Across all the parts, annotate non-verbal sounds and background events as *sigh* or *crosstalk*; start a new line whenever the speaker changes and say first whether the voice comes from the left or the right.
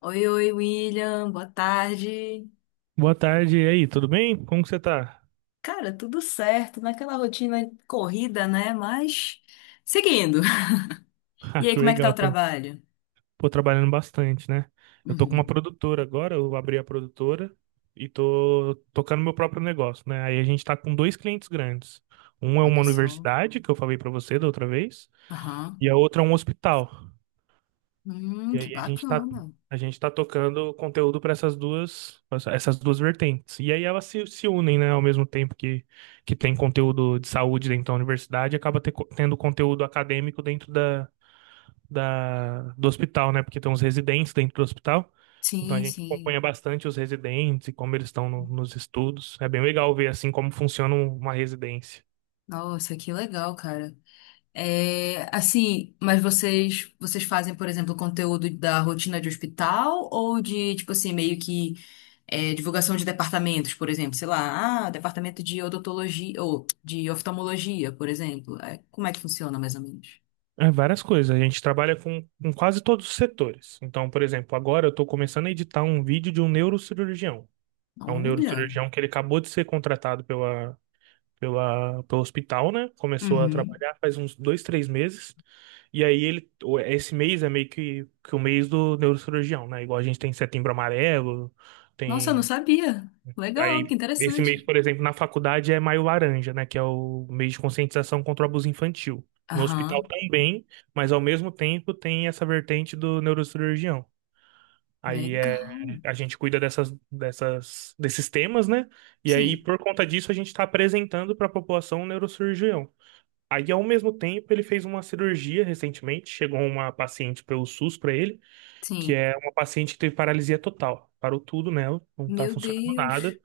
left: Oi, oi, William, boa tarde.
right: Boa tarde, e aí, tudo bem? Como que você tá?
left: Cara, tudo certo, naquela rotina corrida, né? Mas seguindo. *laughs*
right: *laughs*
left: E
right: Ah,
left: aí,
right: que
left: como é que tá o
right: legal, tá,
left: trabalho?
right: pô, trabalhando bastante, né? Eu tô com uma
left: Uhum,
right: produtora agora, eu abri a produtora e tô tocando meu próprio negócio, né? Aí a gente tá com dois clientes grandes. Um é uma
left: olha só.
right: universidade, que eu falei pra você da outra vez,
left: Aham.
right: e a outra é um hospital. E
left: Que
right: aí a gente tá,
left: bacana.
right: a gente tá tocando conteúdo para essas duas vertentes. E aí elas se unem, né, ao mesmo tempo que tem conteúdo de saúde dentro da universidade, acaba ter tendo conteúdo acadêmico dentro do hospital, né? Porque tem uns residentes dentro do hospital. Então a
left: Sim,
right: gente
left: sim.
right: acompanha bastante os residentes e como eles estão nos estudos. É bem legal ver assim como funciona uma residência.
left: Nossa, que legal, cara. É, assim, mas vocês fazem, por exemplo, conteúdo da rotina de hospital ou de, tipo assim, meio que é, divulgação de departamentos, por exemplo, sei lá, ah, departamento de odontologia ou de oftalmologia, por exemplo. É, como é que funciona mais ou menos?
right: É várias coisas. A gente trabalha com quase todos os setores. Então, por exemplo, agora eu estou começando a editar um vídeo de um neurocirurgião. É um
left: Olha.
right: neurocirurgião que ele acabou de ser contratado pelo hospital, né? Começou a
left: Uhum.
right: trabalhar faz uns 2, 3 meses. E aí esse mês é meio que o mês do neurocirurgião, né? Igual a gente tem setembro amarelo,
left: Nossa, eu não
right: tem.
left: sabia. Legal, que
right: Aí esse mês,
left: interessante.
right: por exemplo, na faculdade é maio laranja, né? Que é o mês de conscientização contra o abuso infantil. No hospital
left: Aham,
right: também, mas ao mesmo tempo tem essa vertente do neurocirurgião. Aí,
left: legal.
right: a gente cuida desses temas, né? E aí,
left: Sim,
right: por conta disso, a gente está apresentando para a população um neurocirurgião. Aí, ao mesmo tempo, ele fez uma cirurgia recentemente. Chegou uma paciente pelo SUS para ele, que
left: sim.
right: é uma paciente que teve paralisia total. Parou tudo nela, não tá
left: Meu
right: funcionando nada,
left: Deus.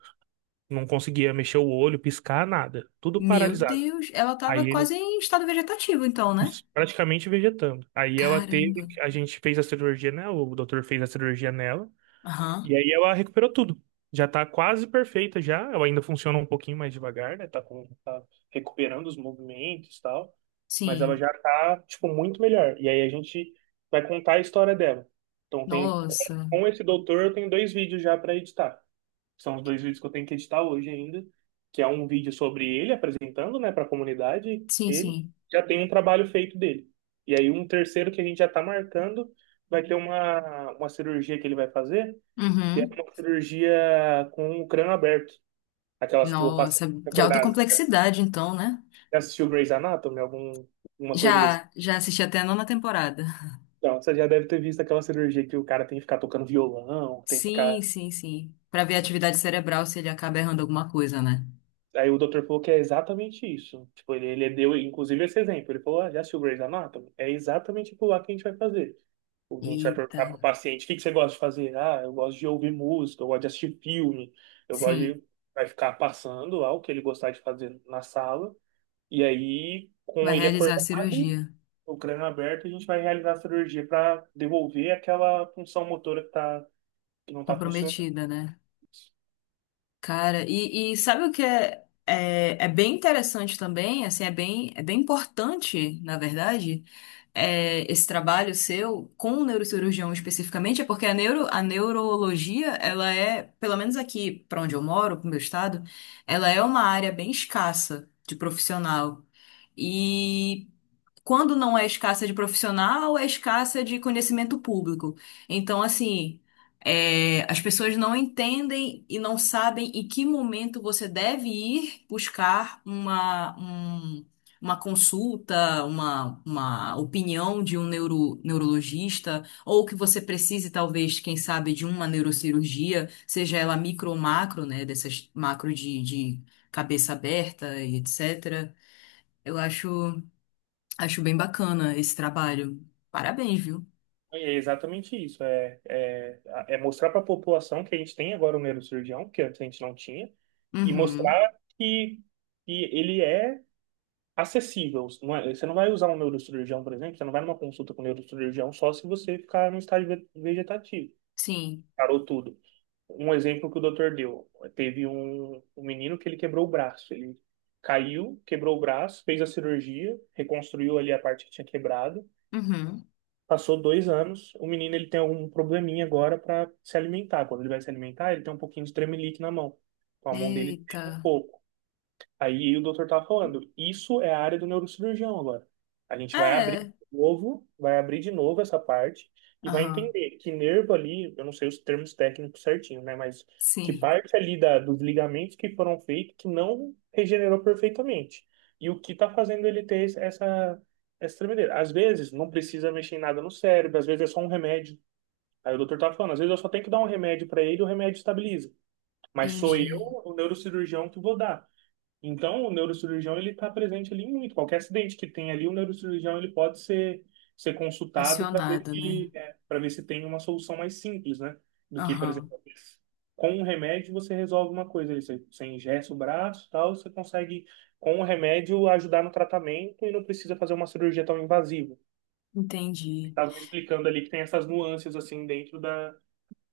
right: não conseguia mexer o olho, piscar, nada. Tudo
left: Meu
right: paralisado.
left: Deus, ela tava
right: Aí ele,
left: quase em estado vegetativo, então, né?
right: isso, praticamente vegetando.
left: Caramba.
right: A gente fez a cirurgia nela, o doutor fez a cirurgia nela.
left: Aham.
right: E aí ela recuperou tudo. Já tá quase perfeita já. Ela ainda funciona um pouquinho mais devagar, né? Tá recuperando os movimentos e tal. Mas ela
left: Sim.
right: já tá, tipo, muito melhor. E aí a gente vai contar a história dela. Então tem,
left: Nossa.
right: com esse doutor eu tenho dois vídeos já para editar. São os dois vídeos que eu tenho que editar hoje ainda. Que é um vídeo sobre ele apresentando, né, para a comunidade.
left: Sim,
right: Ele
left: sim.
right: já tem um trabalho feito dele. E aí um terceiro que a gente já tá marcando vai ter uma cirurgia que ele vai fazer que é
left: Uhum.
right: uma cirurgia com o crânio aberto, aquelas que o paciente
left: Nossa,
right: fica
left: de alta
right: acordado.
left: complexidade, então, né?
right: Já assistiu Grey's Anatomy, alguma coisa desse?
left: Já, já assisti até a nona temporada.
right: Então, você já deve ter visto aquela cirurgia que o cara tem que ficar tocando violão, tem que
left: Sim,
right: ficar.
left: sim, sim. Pra ver a atividade cerebral se ele acaba errando alguma coisa, né?
right: Aí o doutor falou que é exatamente isso. Tipo, ele deu, inclusive, esse exemplo. Ele falou, ah, já assistiu Grey's Anatomy? É exatamente tipo lá que a gente vai fazer. A gente vai
left: Eita.
right: perguntar pro paciente, o que que você gosta de fazer? Ah, eu gosto de ouvir música, eu gosto de assistir filme, eu gosto
left: Sim.
right: de... Vai ficar passando lá o que ele gostar de fazer na sala. E aí,
left: Vai
right: com ele
left: realizar a
right: acordado,
left: cirurgia.
right: o crânio aberto, a gente vai realizar a cirurgia para devolver aquela função motora tá, que não está funcionando.
left: Comprometida, né? Cara, e sabe o que é, é, é bem interessante também? Assim, é bem importante, na verdade. É, esse trabalho seu com o neurocirurgião especificamente, é porque a neuro, a neurologia, ela é, pelo menos aqui para onde eu moro, pro meu estado, ela é uma área bem escassa de profissional. E quando não é escassa de profissional, é escassa de conhecimento público. Então, assim, é, as pessoas não entendem e não sabem em que momento você deve ir buscar uma, um- uma consulta, uma opinião de um neuro, neurologista, ou que você precise, talvez, quem sabe, de uma neurocirurgia, seja ela micro ou macro, né, dessas macro de cabeça aberta e etc. Eu acho. Acho bem bacana esse trabalho. Parabéns, viu?
right: É exatamente isso. É mostrar para a população que a gente tem agora um neurocirurgião, que antes a gente não tinha, e
left: Uhum.
right: mostrar que ele é acessível. Você não vai usar um neurocirurgião, por exemplo, você não vai numa consulta com um neurocirurgião só se você ficar no estágio vegetativo.
left: Sim.
right: Parou tudo. Um exemplo que o doutor deu, teve um menino que ele quebrou o braço, ele caiu, quebrou o braço, fez a cirurgia, reconstruiu ali a parte que tinha quebrado,
left: Uhum.
right: passou 2 anos, o menino ele tem algum probleminha agora para se alimentar, quando ele vai se alimentar ele tem um pouquinho de tremelique na mão, então a mão dele
left: Eita.
right: fica um pouco. Aí o doutor tava falando, isso é a área do neurocirurgião agora. A gente vai abrir de
left: É.
right: novo, vai abrir de novo essa parte e vai
left: Aham.
right: entender que nervo ali, eu não sei os termos técnicos certinho, né? Mas que
left: Sim.
right: parte ali dos ligamentos que foram feitos que não regenerou perfeitamente. E o que está fazendo ele ter essa tremedeira. Às vezes não precisa mexer em nada no cérebro, às vezes é só um remédio. Aí o doutor tá falando, às vezes eu só tenho que dar um remédio para ele, e o remédio estabiliza. Mas sou eu,
left: Entendi.
right: o neurocirurgião, que vou dar. Então, o neurocirurgião ele está presente ali muito. Qualquer acidente que tem ali, o neurocirurgião ele pode ser consultado para
left: Acionada, né?
right: pra ver se tem uma solução mais simples, né? Do que, por exemplo,
left: Aham.
right: com um remédio você resolve uma coisa ali. Você engessa o braço e tal, você consegue, com o remédio, ajudar no tratamento e não precisa fazer uma cirurgia tão invasiva.
left: Entendi.
right: Estava me explicando ali que tem essas nuances assim dentro da,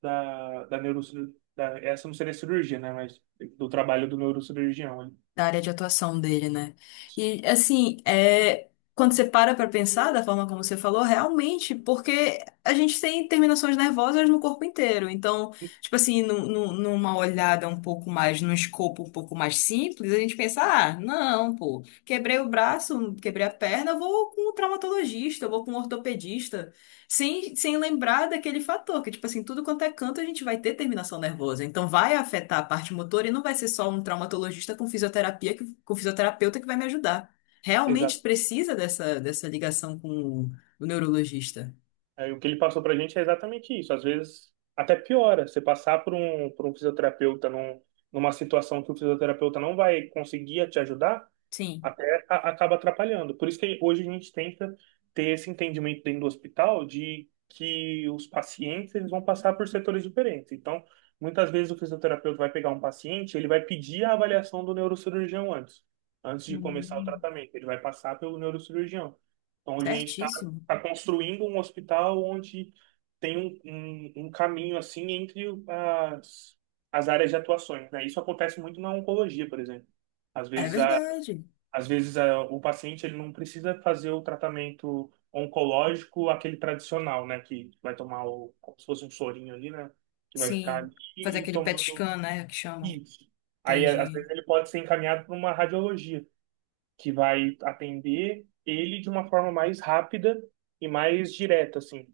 right: da, da neurocirurgia. Essa não seria cirurgia, né? Mas do trabalho do neurocirurgião, né?
left: Da área de atuação dele, né? E assim, é, quando você para para pensar da forma como você falou, realmente, porque a gente tem terminações nervosas no corpo inteiro. Então, tipo assim, num- num- numa olhada um pouco mais, num escopo um pouco mais simples, a gente pensa, ah, não, pô, quebrei o braço, quebrei a perna, eu vou com um traumatologista, eu vou com um ortopedista. Sem, sem lembrar daquele fator, que, tipo assim, tudo quanto é canto, a gente vai ter terminação nervosa. Então, vai afetar a parte motora e não vai ser só um traumatologista com fisioterapia, que, com fisioterapeuta que vai me ajudar. Realmente precisa dessa, dessa ligação com o neurologista.
right: Aí, o que ele passou pra gente é exatamente isso. Às vezes até piora. Você passar por um fisioterapeuta numa situação que o fisioterapeuta não vai conseguir te ajudar,
left: Sim.
right: acaba atrapalhando. Por isso que hoje a gente tenta ter esse entendimento dentro do hospital de que os pacientes eles vão passar por setores diferentes. Então, muitas vezes o fisioterapeuta vai pegar um paciente, ele vai pedir a avaliação do neurocirurgião antes de começar o
left: Hum.
right: tratamento. Ele vai passar pelo neurocirurgião. Então, hoje a gente está
left: Certíssimo.
right: construindo um hospital onde tem um caminho assim entre as áreas de atuações, né? Isso acontece muito na oncologia, por exemplo. Às
left: É
right: vezes a
left: verdade.
right: Às vezes, o paciente ele não precisa fazer o tratamento oncológico, aquele tradicional, né? Que vai tomar como se fosse um sorinho ali, né? Que vai ficar
left: Sim.
right: ali
left: Fazer
right: e
left: aquele PET
right: tomando
left: scan, né? Que chamam.
right: isso. Aí, às
left: Entendi.
right: vezes, ele pode ser encaminhado para uma radiologia, que vai atender ele de uma forma mais rápida e mais direta, assim.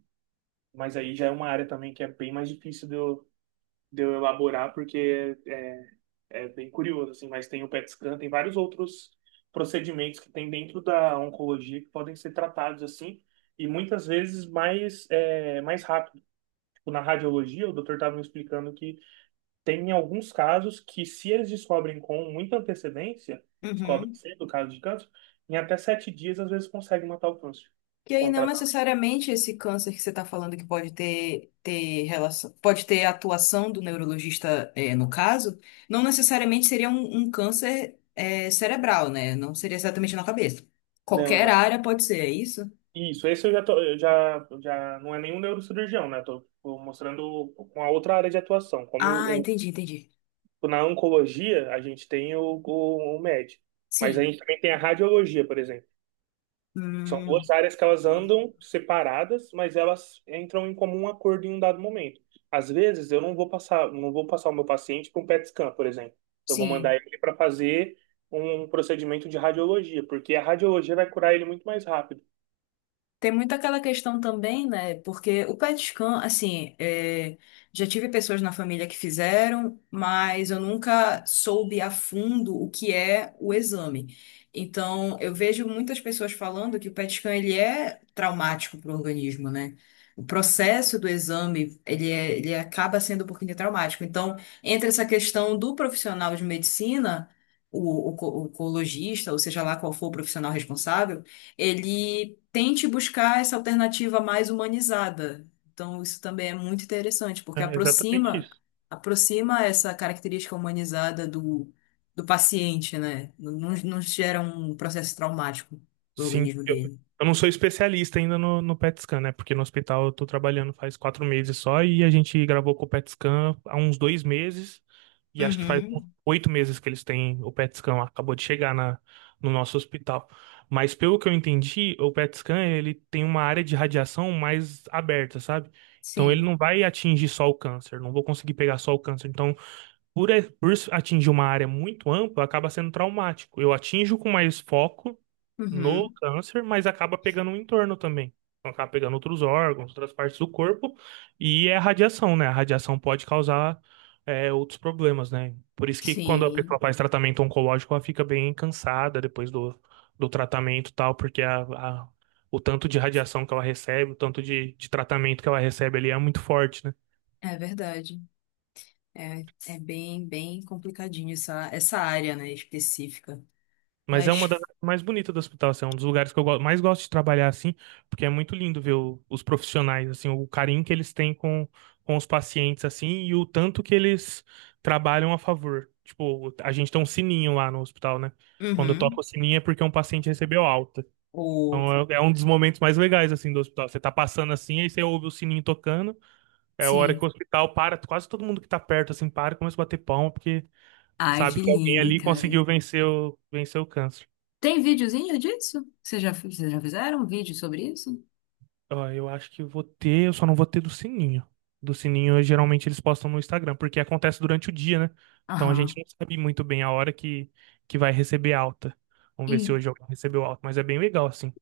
right: Mas aí já é uma área também que é bem mais difícil de eu elaborar, porque é bem curioso, assim, mas tem o PET scan, tem vários outros procedimentos que tem dentro da oncologia que podem ser tratados assim, e muitas vezes mais, mais rápido. Tipo, na radiologia, o doutor estava me explicando que tem alguns casos que, se eles descobrem com muita antecedência, descobrem
left: Uhum.
right: cedo o caso de câncer, em até 7 dias, às vezes, consegue matar o câncer
left: E aí,
right: com
left: não
right: tratamento.
left: necessariamente esse câncer que você está falando que pode ter, ter relação, pode ter atuação do neurologista, eh, no caso, não necessariamente seria um, um câncer, eh, cerebral, né? Não seria exatamente na cabeça.
right: Não,
left: Qualquer
right: não.
left: área pode ser, é isso?
right: Isso, esse eu já tô, eu já não é nenhum neurocirurgião, né? Tô mostrando uma outra área de atuação, como
left: Ah,
right: o.
left: entendi, entendi.
right: Na oncologia, a gente tem o médico, mas a
left: Sim.
right: gente também tem a radiologia, por exemplo. São duas
left: Hum,
right: áreas que elas andam separadas, mas elas entram em comum acordo em um dado momento. Às vezes, eu não vou passar o meu paciente para um PET scan, por exemplo. Eu vou
left: sim.
right: mandar ele para fazer um procedimento de radiologia, porque a radiologia vai curar ele muito mais rápido.
left: Tem muito aquela questão também, né? Porque o PET scan, assim, é, já tive pessoas na família que fizeram, mas eu nunca soube a fundo o que é o exame. Então, eu vejo muitas pessoas falando que o PET scan ele é traumático para o organismo, né? O processo do exame, ele, é- ele acaba sendo um pouquinho traumático. Então, entre essa questão do profissional de medicina, o, co- o oncologista, ou seja lá qual for o profissional responsável, ele tente buscar essa alternativa mais humanizada. Então, isso também é muito interessante, porque
right: É exatamente
left: aproxima
right: isso.
left: aproxima essa característica humanizada do, do paciente, né? Não, não não gera um processo traumático pro
right: Sim,
left: organismo
right: eu,
left: dele.
right: eu não sou especialista ainda no PET scan, né? Porque no hospital eu tô trabalhando faz 4 meses só e a gente gravou com o PET scan há uns 2 meses e acho que faz uns
left: Uhum,
right: 8 meses que eles têm o PET scan, acabou de chegar no nosso hospital. Mas pelo que eu entendi, o PET scan ele tem uma área de radiação mais aberta, sabe? Então ele
left: sim,
right: não vai atingir só o câncer, não vou conseguir pegar só o câncer. Então por atingir uma área muito ampla, acaba sendo traumático. Eu atinjo com mais foco no
left: uhum,
right: câncer, mas acaba pegando o entorno também. Então, acaba pegando outros órgãos, outras partes do corpo, e é a radiação, né? A radiação pode causar outros problemas, né? Por isso que quando a pessoa
left: sim,
right: faz tratamento oncológico, ela fica bem cansada depois do tratamento e tal, porque o tanto de radiação que ela recebe, o tanto de tratamento que ela recebe ali é muito forte, né?
left: é verdade. É, é bem, bem complicadinho essa, essa área, né, específica.
right: Mas é uma
left: Mas,
right: das áreas mais bonitas do hospital, assim, é um dos lugares que eu mais gosto de trabalhar, assim, porque é muito lindo ver os profissionais, assim, o carinho que eles têm com os pacientes, assim, e o tanto que eles trabalham a favor. Tipo, a gente tem um sininho lá no hospital, né? Quando toca
left: uhum,
right: o sininho é porque um paciente recebeu alta.
left: ou,
right: Então é um dos momentos mais legais, assim, do hospital. Você tá passando assim, aí você ouve o sininho tocando, é a hora que o
left: sim.
right: hospital para, quase todo mundo que tá perto, assim, para e começa a bater palma, porque
left: Ai, que
right: sabe que alguém
left: lindo,
right: ali
left: cara.
right: conseguiu vencer o câncer.
left: Tem videozinho disso? Vocês já fizeram um vídeo sobre isso?
right: Ó, eu acho que eu vou ter, eu só não vou ter do sininho. Do sininho, geralmente eles postam no Instagram, porque acontece durante o dia, né? Então a gente
left: Aham.
right: não sabe muito bem a hora que vai receber alta. Vamos ver se
left: Em-
right: hoje alguém recebeu alta, mas é bem legal, assim.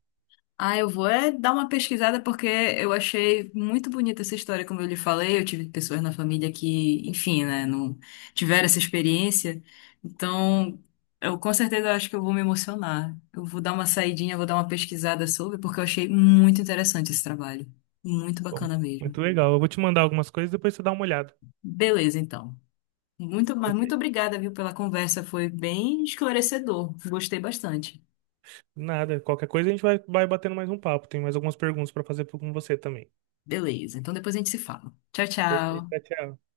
left: Ah, eu vou é dar uma pesquisada porque eu achei muito bonita essa história, como eu lhe falei. Eu tive pessoas na família que, enfim, né, não tiveram essa experiência. Então, eu com certeza acho que eu vou me emocionar. Eu vou dar uma saidinha, vou dar uma pesquisada sobre, porque eu achei muito interessante esse trabalho. Muito
right: Bom,
left: bacana mesmo.
right: muito legal. Eu vou te mandar algumas coisas, depois você dá uma olhada.
left: Beleza, então. Muito, mas muito
right: Perfeito.
left: obrigada, viu, pela conversa. Foi bem esclarecedor. Gostei bastante.
right: Nada, qualquer coisa a gente vai batendo mais um papo. Tem mais algumas perguntas para fazer com você também.
left: Beleza, então depois a gente se fala. Tchau,
right: Perfeito,
left: tchau.
right: tchau. Tchau.